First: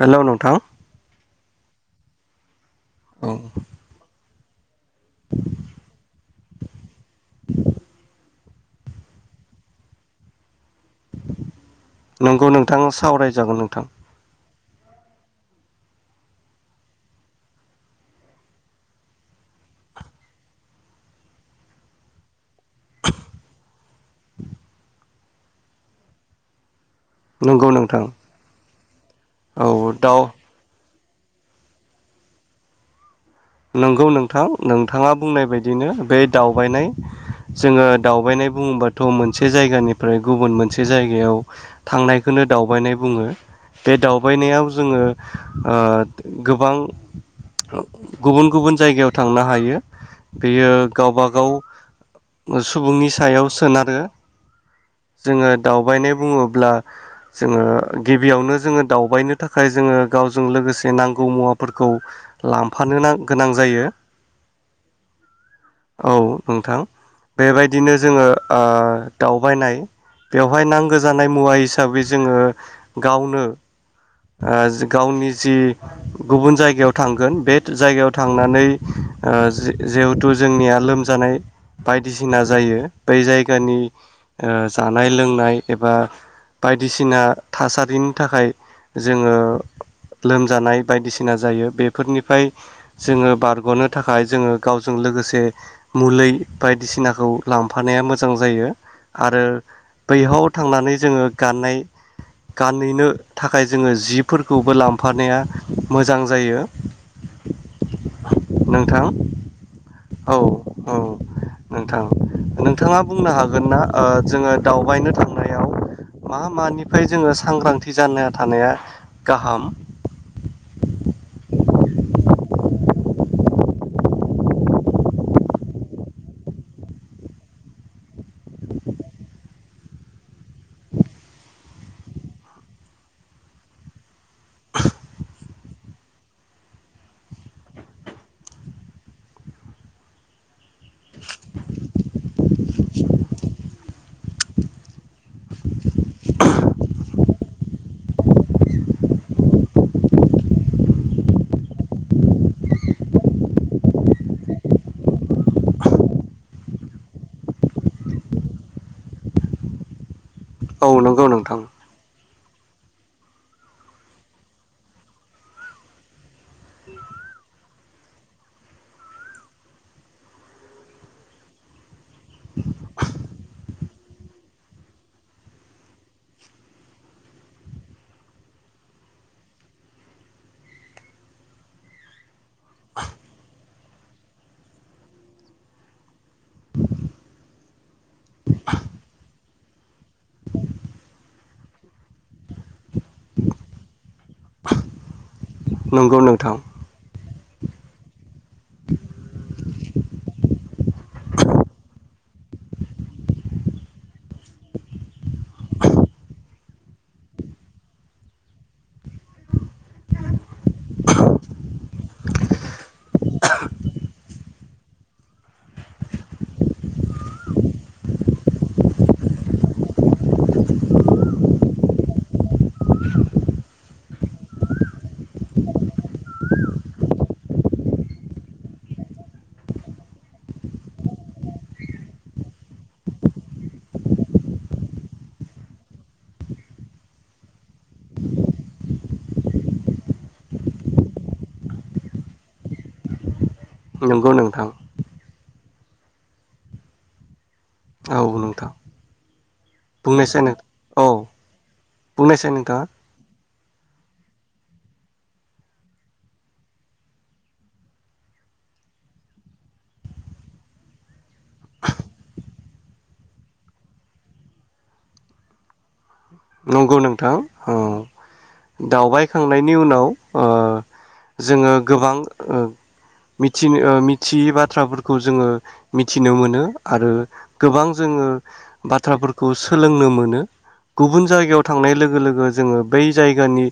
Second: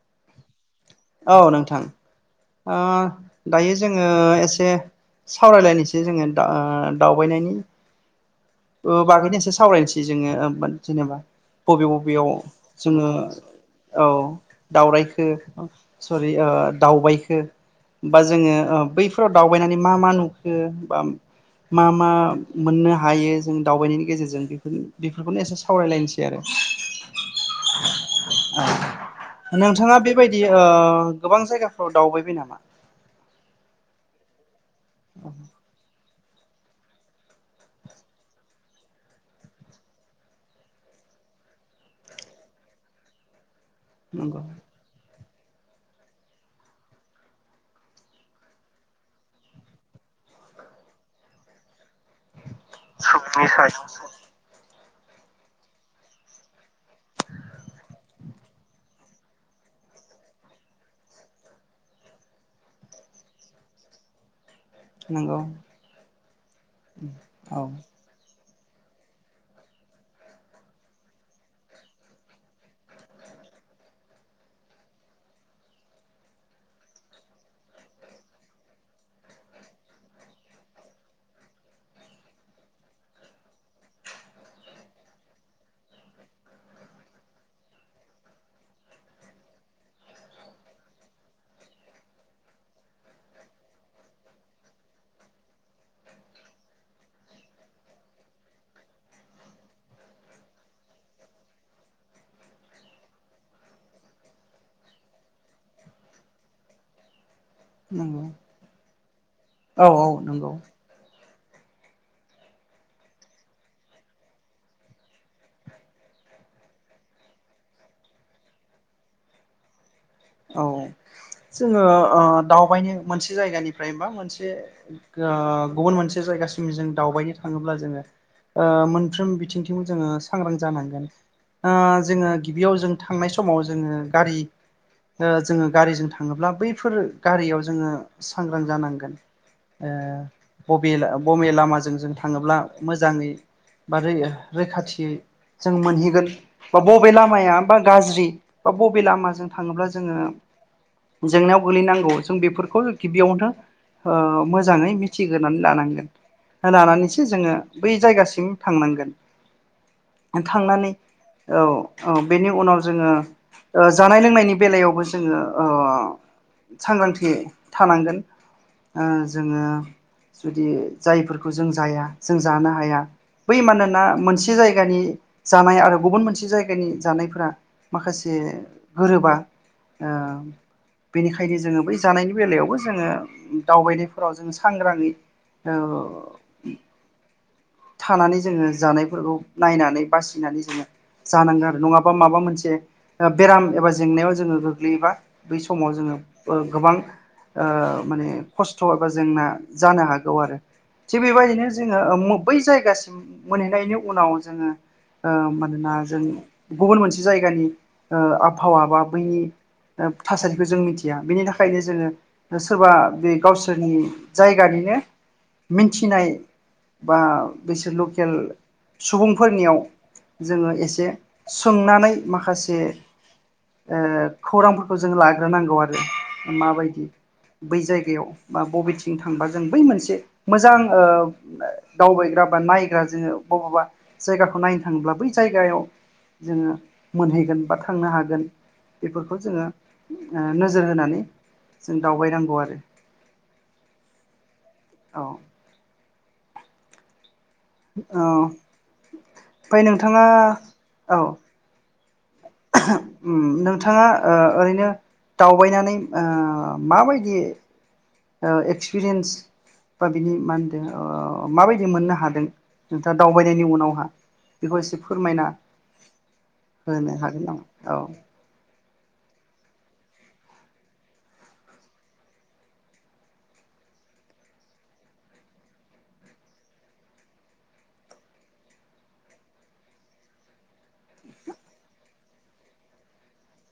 Hello नोंथां। औ नोंथां। ओ औ दायो जोङो एसे से सावरायलायनोसै जोङो दा दावबायनायनि। ओ बागैनो एसे सावरायनोसै जोङो ओ मोन। जेनेबा बबे बबेयाव नंगौ नोंथां जोङो सावरायजागोन नोंथां औ। दावरायखो सरि ओ दावबायखो बा जोङो बैफोराव दावबायनानै मा मा नुखो बा मा मा मोननो हायो जों दावबायनायनि गेजेरजों बेफोर बेफोरखौनो एसे सावरायलायनोसै आरो। नंगौ नोंथां। औ नोंथाङा दाउ बेबायदि ओ गोबां जायगाफ्राव दावबायबाय नामा? नंगौ नोंथां। नोंथाङा बुंनाय बायदिनो बे दावबायनाय जोङो दावबायनाय बुङोबाथ' मोनसे जायगानिफ्राय गुबुन मोनसे जायगायाव थांनायखोनो दावबायनाय बुङो। बे नंगौ दावबायनायाव जोङो ओ गोबां ओ ओ। गुबुन गुबुन जायगायाव थांनो हायो बेयो गावबागाव सुबुंनि सायाव सोनारो। जोङो दावबायनाय बुङोब्ला जोङो गिबियावनो जोङो दावबायनो थाखाय जोङो गावजों लोगोसे नांगौ मुवाफोरखौ लाम फानो नां गोनां जायो। नंगौ औ नोंथां औ बेबायदिनो जोङो ओ दावबायनाय बेवहाय नांगौ जानाय मुवा हिसाबै जोङो गावनो ओ गावनि जि गुबुन जायगायाव थांगोन बे जायगायाव थांनानै ओ जि जिहेथु जोंनिया लोमजानाय बायदिसिना जायो बै जायगानि ओ जानाय लोंनाय एबा बायदिसिना थासारिनि थाखाय जोङो लोमजानाय बायदिसिना जायो बेफोरनिफ्राय जोङो बारग'नो थाखाय जोङो गावजों लोगोसे मुलै बायदिसिनाखौ लांफानाया मोजां जायो आरो बैहाव थांनानै जोङो गाननाय गानहैनो थाखाय जोङो जिफोरखौबो लांफानाया मोजां जायो। नंगौ नोंथां औ औ। नोंथां नोंथाङा बुंनो हागोन ना ओ जोङो दावबायनो थांनायाव मा मानिफ्राय जोङो सांग्रांथि जाना थानाया गाहाम? औ जोङो ओ दावबायनो मोनसे जायगानिफ्राय बा मोनसे ओ गुबुन मोनसे जायगासिम जों दावबायनो थाङोब्ला जोङो ओ मोनफ्रोम बिथिंथिंबो जोङो सांग्रां जानांगोन। ओ जोङो गिबियाव जों थांनाय समाव जोङो गारि ओ जोङो गारिजों थाङोब्ला बैफोर गारियाव जोङो सांग्रां जानांगोन ओ बबे ला बबे लामाजों जों थाङोब्ला मोजाङै बा लै रैखाथियै जों मोनहैगोन बा बबे लामाया बा गाज्रि बा बबे लामाजों थाङोब्ला जों जोङो जेंनायाव गोलैनांगौ जों बेफोरखौ गिबियावनो ओ मोजाङै मिथिग्रोनानै लानांगोन लानानैसो जोङो बै जायगासिम थांनांगोन। औ थांनानै नंगौ नोंथां औ औ बेनि उनाव जोङो जानाय लोंनायनि बेलायावबो जोङो ओ सांग्रांथि थानांगोन। ओ जोङो जुदि जायफोरखौ जों जाया जों जानो हाया बै मानोना मोनसे जायगानि जानाय आरो गुबुन मोनसे जायगानि जानायफोरा माखासे गोरोबा ओ बेनिखायनो जोङो बै जानायनि बेलायावबो जोङो दावबायनायफोराव जोङो सांग्राङै ओ थानानै जोङो जानायफोरखौ नायनानै बासिनानै जोङो जानांगोन आरो नङाबा माबा मोनसे ओ बेराम एबा जेंनायाव ज जोङो गोग्लैयोबा बै समाव जोङो नंगौ नोंथां गोबां ओ माने खस्थ' एबा जेंना जानो हागौ आरो थिग बेबायदिनो जोङो ओ मो बै जायगासिम मोनहैनायनि उनाव जोङो ओ मानोना जों गुबुन मोनसे जायगानि आबहावा बा बैनि ओ थासारिखौ जों मिथिया बेनि थाखायनो जोङो सोरबा बे गावसोरनि जायगानिनो मिथिनाय बा बिसोर लकेल सुबुंफोरनियाव जोङो एसे सोंनानै माखासे ओ खौरांफोरखौ जों लाग्रोनांगौ आरो माबायदि बै जायगायाव बा बबेथिं थांबा जों बै मोनसे मोजां ओ दावबायग्रा बा नायग्रा जोङो बबेबा जायगाखौ नायनो थाङोब्ला बै जायगायाव जोङो मोनहैगोन बा थांनो हागोन बेफोरखौ जोङो ओ नोजोर होनानै जों दावबायनांगौ आरो। नंगौ नोंथां औ औ ओमफ्राय नोंथाङा बुंनायसाय नों औ बुंनायसाय नोंथाङा [unintelligible] नोंथाङा ओरैनो दावबायनानै माबायदि एक्सपिरियेन्स बा बिनि मा होनदों माबायदि मोननो हादों नोंथाङा दावबायनायनि उनावहा बेखौ एसे फोरमायना नंगौ होनो नोंथां हागोन नामा औ दावबायखांनायनि उनाव जोङो गोबां मिथियै बाथ्राफोरखौ जोङो मिथिनो मोनो आरो गोबां जोङो बाथ्राफोरखौ सोलोंनो मोनो गुबुन जायगायाव थांनाय लोगो लोगो जोङो बै जायगानि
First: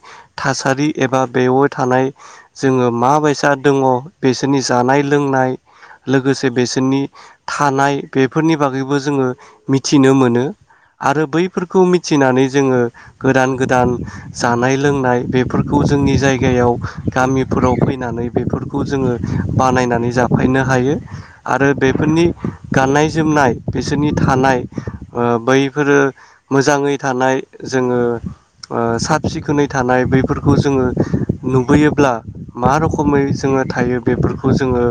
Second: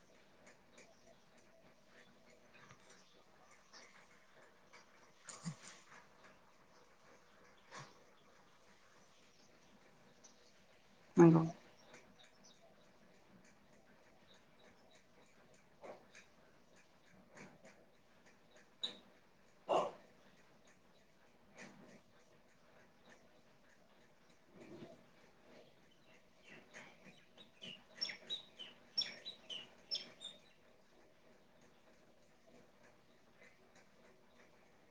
थासारि एबा बेयाव थानाय जोङो माबायसा दङ बेसोरनि जानाय लोंनाय लोगोसे बेसोरनि थानाय बेफोरनि बागैबो जोङो मिथिनो मोनो। आरो नंगौ बैफोरखौ मिथिनानै जोङो गोदान गोदान जानाय लोंनाय बेफोरखौ जोंनि जायगायाव गामिफोराव फैनानै बेफोरखौ जोङो बानायनानै जाफायनो हायो आरो बेफोरनि गाननाय जोमनाय बेसोरनि थानाय बैफोरो मोजाङै थानाय जोङो साब सिखोनै थानाय बैफोरखौ जोङो नुबोयोब्ला मा रोखोमै जोङो थायो बेफोरखौ जोङो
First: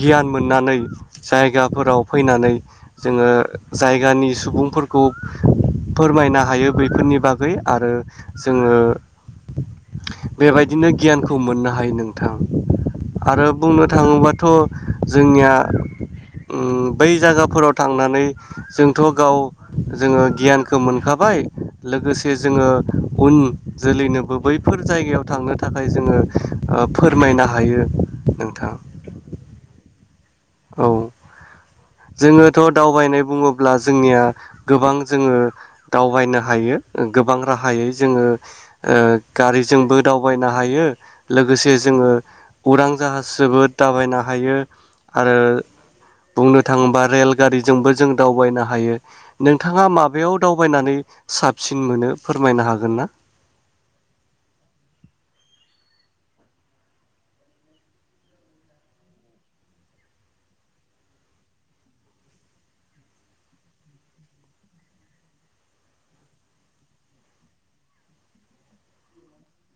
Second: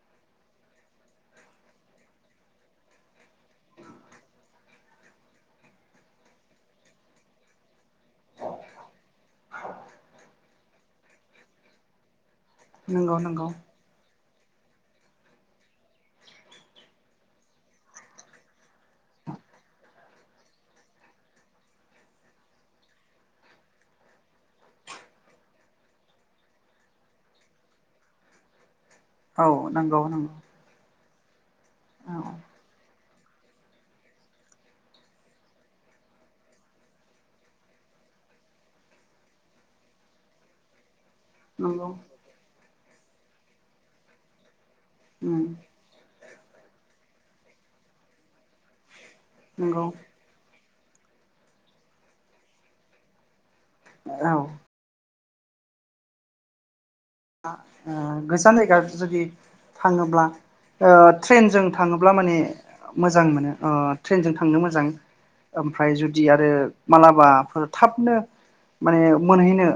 गियान मोननानै जायगाफोराव फैनानै जोङो जायगानि सुबुंफोरखौ फोरमायनो हायो बैफोरनि बागै आरो जोङो बेबायदिनो गियानखौ मोननो हायो नोंथां। नंगौ आरो नंगौ बुंनो थाङोबा थ जोंनिया बै जायगाफोराव थांनानै जोंथ' गाव जोङो गियान मोनखाबाय लोगोसे जोङो उन जोलैनोबो बैफोर जायगायाव थांनो थाखाय जोङो फोरमायनो हायो नोंथां। औ नंगौ नंगौ औ औ जोङोथ' दावबायनाय बुङोब्ला जोंनिया गोबां जोङो दावबायनो हायो गोबां राहायै जोङो गारिजोंबो दावबायनो हायो। लोगोसे नंगौ जोङो उरां जाहास जोबो दावबायनो हायो। आरो उम बुंनो थाङोबा रेल गारिजोंबो जों दावबायनो हायो। नंगौ नोंथाङा माबायाव दाव बायनानै साबसिन मोनो फोरमायनो हागोन ना? औ गोजान जायगा जुदि थाङोब्ला ट्रेनजों थाङोब्ला माने मोजां मोनो ट्रेनजों थांनो मोजां ओमफ्राय जुदि आरो मालाबाफोर थाबनो माने मोनहैनो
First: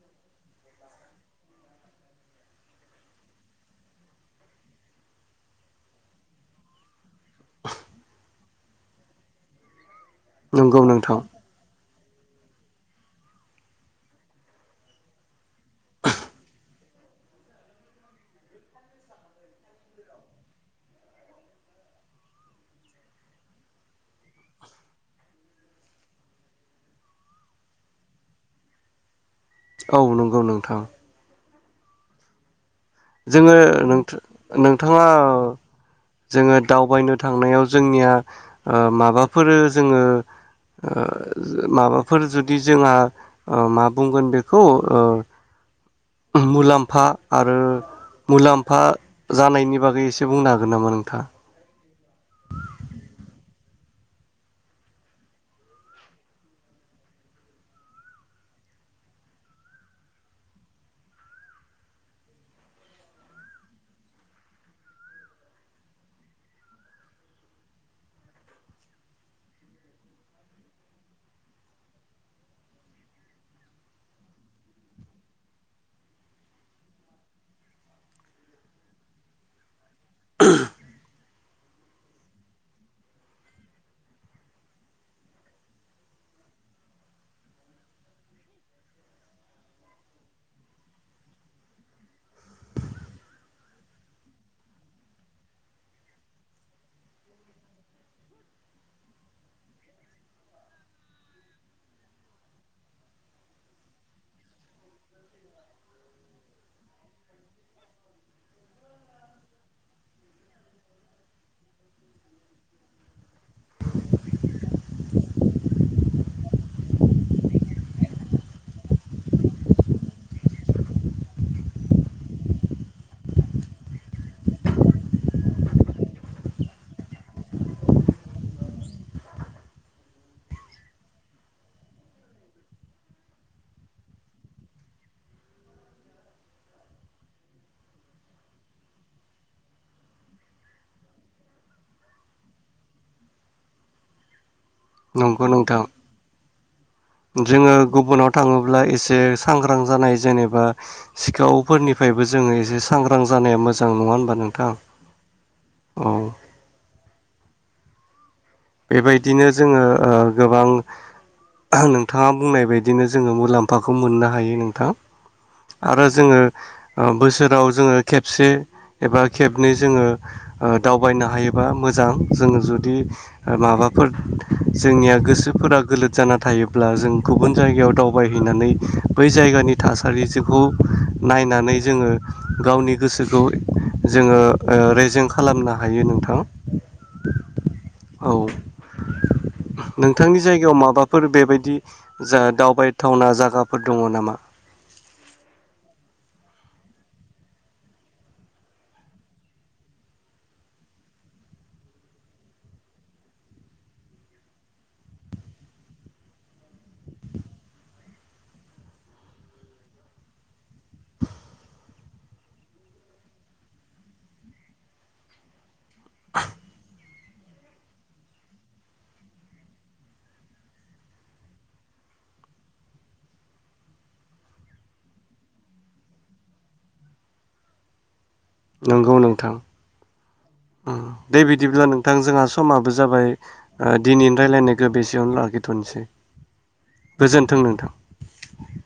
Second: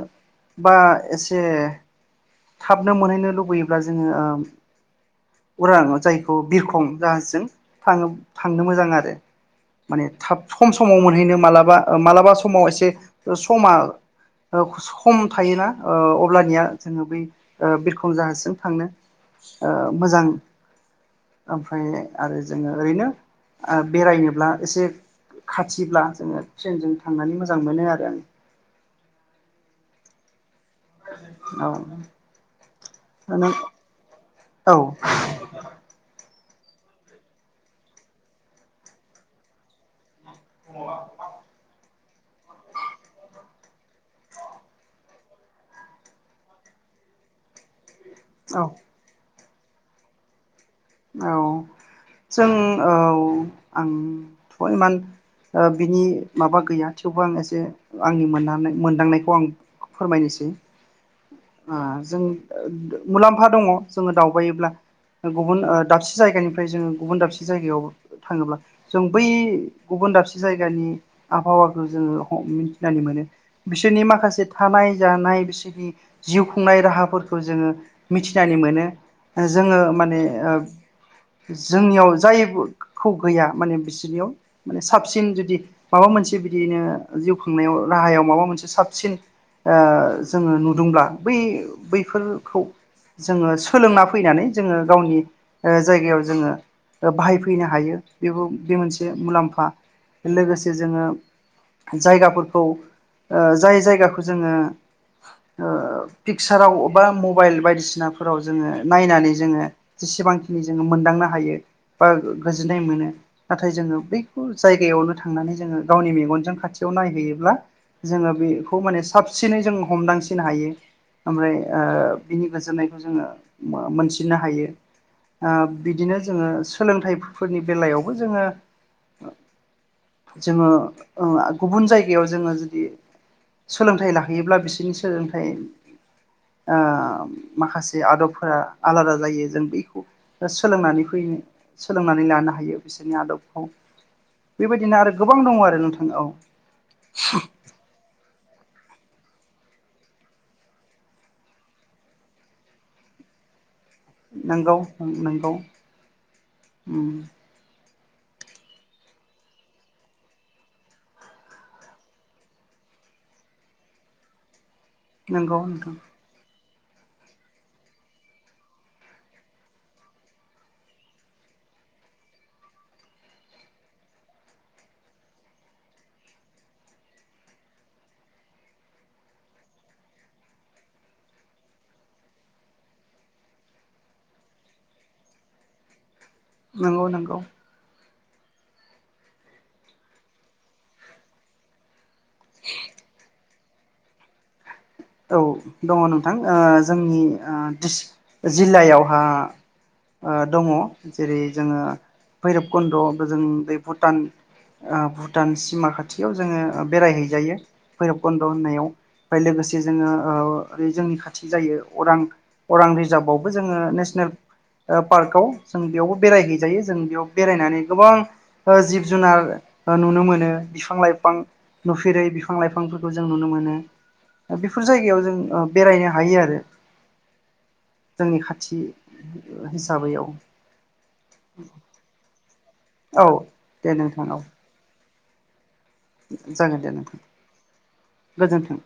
बा एसे थाबनो मोनहैनो लुबैयोब्ला जोङो उरांव जायखौ बिरखं जाहाजजों थाङो थांनो मोजां आरो माने थाब खम नंगौ समाव नोंथां मोनहैनो मालाबा माला। मा समाव एसे समा सम थायोना ओ अब्लानिया। जोङो बै ओ बिरखं जाहाजजों थांनो ओ मोजां ओमफ्राय आरो जोङो ओरैनो बेरायनोब्ला एसे खाथिब्ला जोङो ट्रेनजों थांनानै मोजां मोनो आरो आं। औ नंगौ नोंथां। औ। जोङोथ नोंथाङा। जोङो दावबायनो थांनायाव जोंनिया ओ माबाफोरो जोङो। ओ माबाफोर जुदि जोंहा ओ मा बुंगोन बेखौ ओ। मुलाम्फा आरो। औ मुलाम्फा। जानायनि बागै एसे बुंनो हाग। गोन नामा नोंथा। औ औ जों औ आंथ' इमान ओ बिनि माबा गैया थेवबो आं एसे आंनि मोन मोनदांनायखौ आं फोरमायनोसै ओ जों मुलाम्फा दङ जोङो दावबायोब्ला गुबुन ओ। दाबसे जायगानिफ्राय जोङो गुबुन दाबसे जायगायाव थाङोब्ला जों बै गुबुन दाबसे जायगानि आबहावाखौ जोङो मिथिनानै मोनो बिसोरनि माखासे थानाय जानाय बिसोरनि जिउ खुंनाय राहाफोरखौ जोङो मिथिनानै मोनो जोङो। माने ओ। जोंनियाव जायखौ गैया माने बिसोरनियाव माने साबसिन जुदि माबा मोनसे बिदियैनो जिउ खांनायाव राहायाव माबा मोनसे साबसिन ओ जोङो नुदोंब्ला बै बैफोरखौ जोङो सोलोंना फैनानै जोङो गावनि। ऐ जायगायाव जोङो बाहायफैनो हायो बेबो बे मोनसे मुलाम्फा लोगोसे जोङो जायगाफोरखौ ओ जाय जायगाखौ जोङो ओ पिकसाराव बा मबाइल बायदिसिनाफोराव जोङो नायनानै जोङो जेसेबां। जोङो मोनदांनो हायो बा गोजोननाय मोनो नाथाय जोङो बैखौ जायगायावनो थांनानै जोङो गावनि मेगनजों खाथियाव नायहैयोब्ला जोङो बेखौ माने साबसिनै जों हमदांसिनो हायो ओमफ्राय ओ बिनि गोजोननायखौ जोङो मोनसिननो हायो। ओ बिदिनो जोङो सोलोंथाइफोरनि बेलायावबो जोङो जोङो ओ गुबुन जायगायाव जोङो जुदि सोलोंथाइ लाहैयोब्ला बिसोरनि सोलोंथाइ ओ माखासे आदबफोरा आलादा जायो जों बेखौ। सोलोंनानै फैनो सोलोंनानै लानो हायो बिसोरनि आदबखौ। बेबायदिनो आरो गोबां दङ आरो नोंथां औ। जोङो गुबुनाव थाङोब्ला एसे सांग्रां जानाय जेनेबा सिखावफोरनिफ्रायबो जोङो एसे सांग्रां जानाया मो। नोंगौ-नोंगौ औ उम। बेबायदिनो जोङो ओ गोबां नोंथाङा बुंनाय बायदिनो जोङो मुलाम्फाखौ मोननो हायो नोंथां। नोंगौ नोंथां। आरो जोङो ओ बोसोराव जोङो खेबसे एबा खेबनै जोङो ओ। दावबायनो हायोबा मोजां जोङो जुदि ओ माबाफोर जोंनिया गोसोफोरा गोलोद जाना थायोब्ला जों गुबुन जायगायाव दावबायहैनानै बै जायगानि थासारिजोखौ नायनानै जोङो गावनि गोसोखौ जोङो ओ रेजें खालामनो हायो नोंथां। नंगौ नंगौ। औ नोंथांनि जायगायाव माबाफोर बेबायदि। जा दावबायथावना जागा। फोर दङ नामा। औ दङ नोंथां ओ जोंनि ओ द्रि जिल्लायावहा दङ जेरै जोङो भैरब कुन्द' जों बे भुटान ओ भुटान सिमा खाथियाव जोङो बेरायहैजायो भैरब कुन्द' होननायाव ओमफ्राय लोगोसे। जोङोओ जोंनि खाथि जायो अरां अरां रिजार्भआवबो जोङो नेसनेल ओ पार्कआव। जों बेवबो बेरायहैजायो जों बेयाव। बेरायनानै गोबां ओ जिब जुनार ओ नुनो मोनो बिफां लाइफां नुफेरै बिफां लाइफांफोरखौ जों नुनो मोनो। बेफोर जायगायाव जों ओ बेरायनो हायो आरो। जोंनि खाथि नोंगौ नोंथां हिसाबै औ उम दे बिदिब्ला नोंथां जोंहा। समाबो औ जाबाय ओ दे नोंथां दिनैनि औ रायजलायनायखौ बेसे मावनो लाखि जागोन दे नोंथां, नोंथां गोजोन्थों।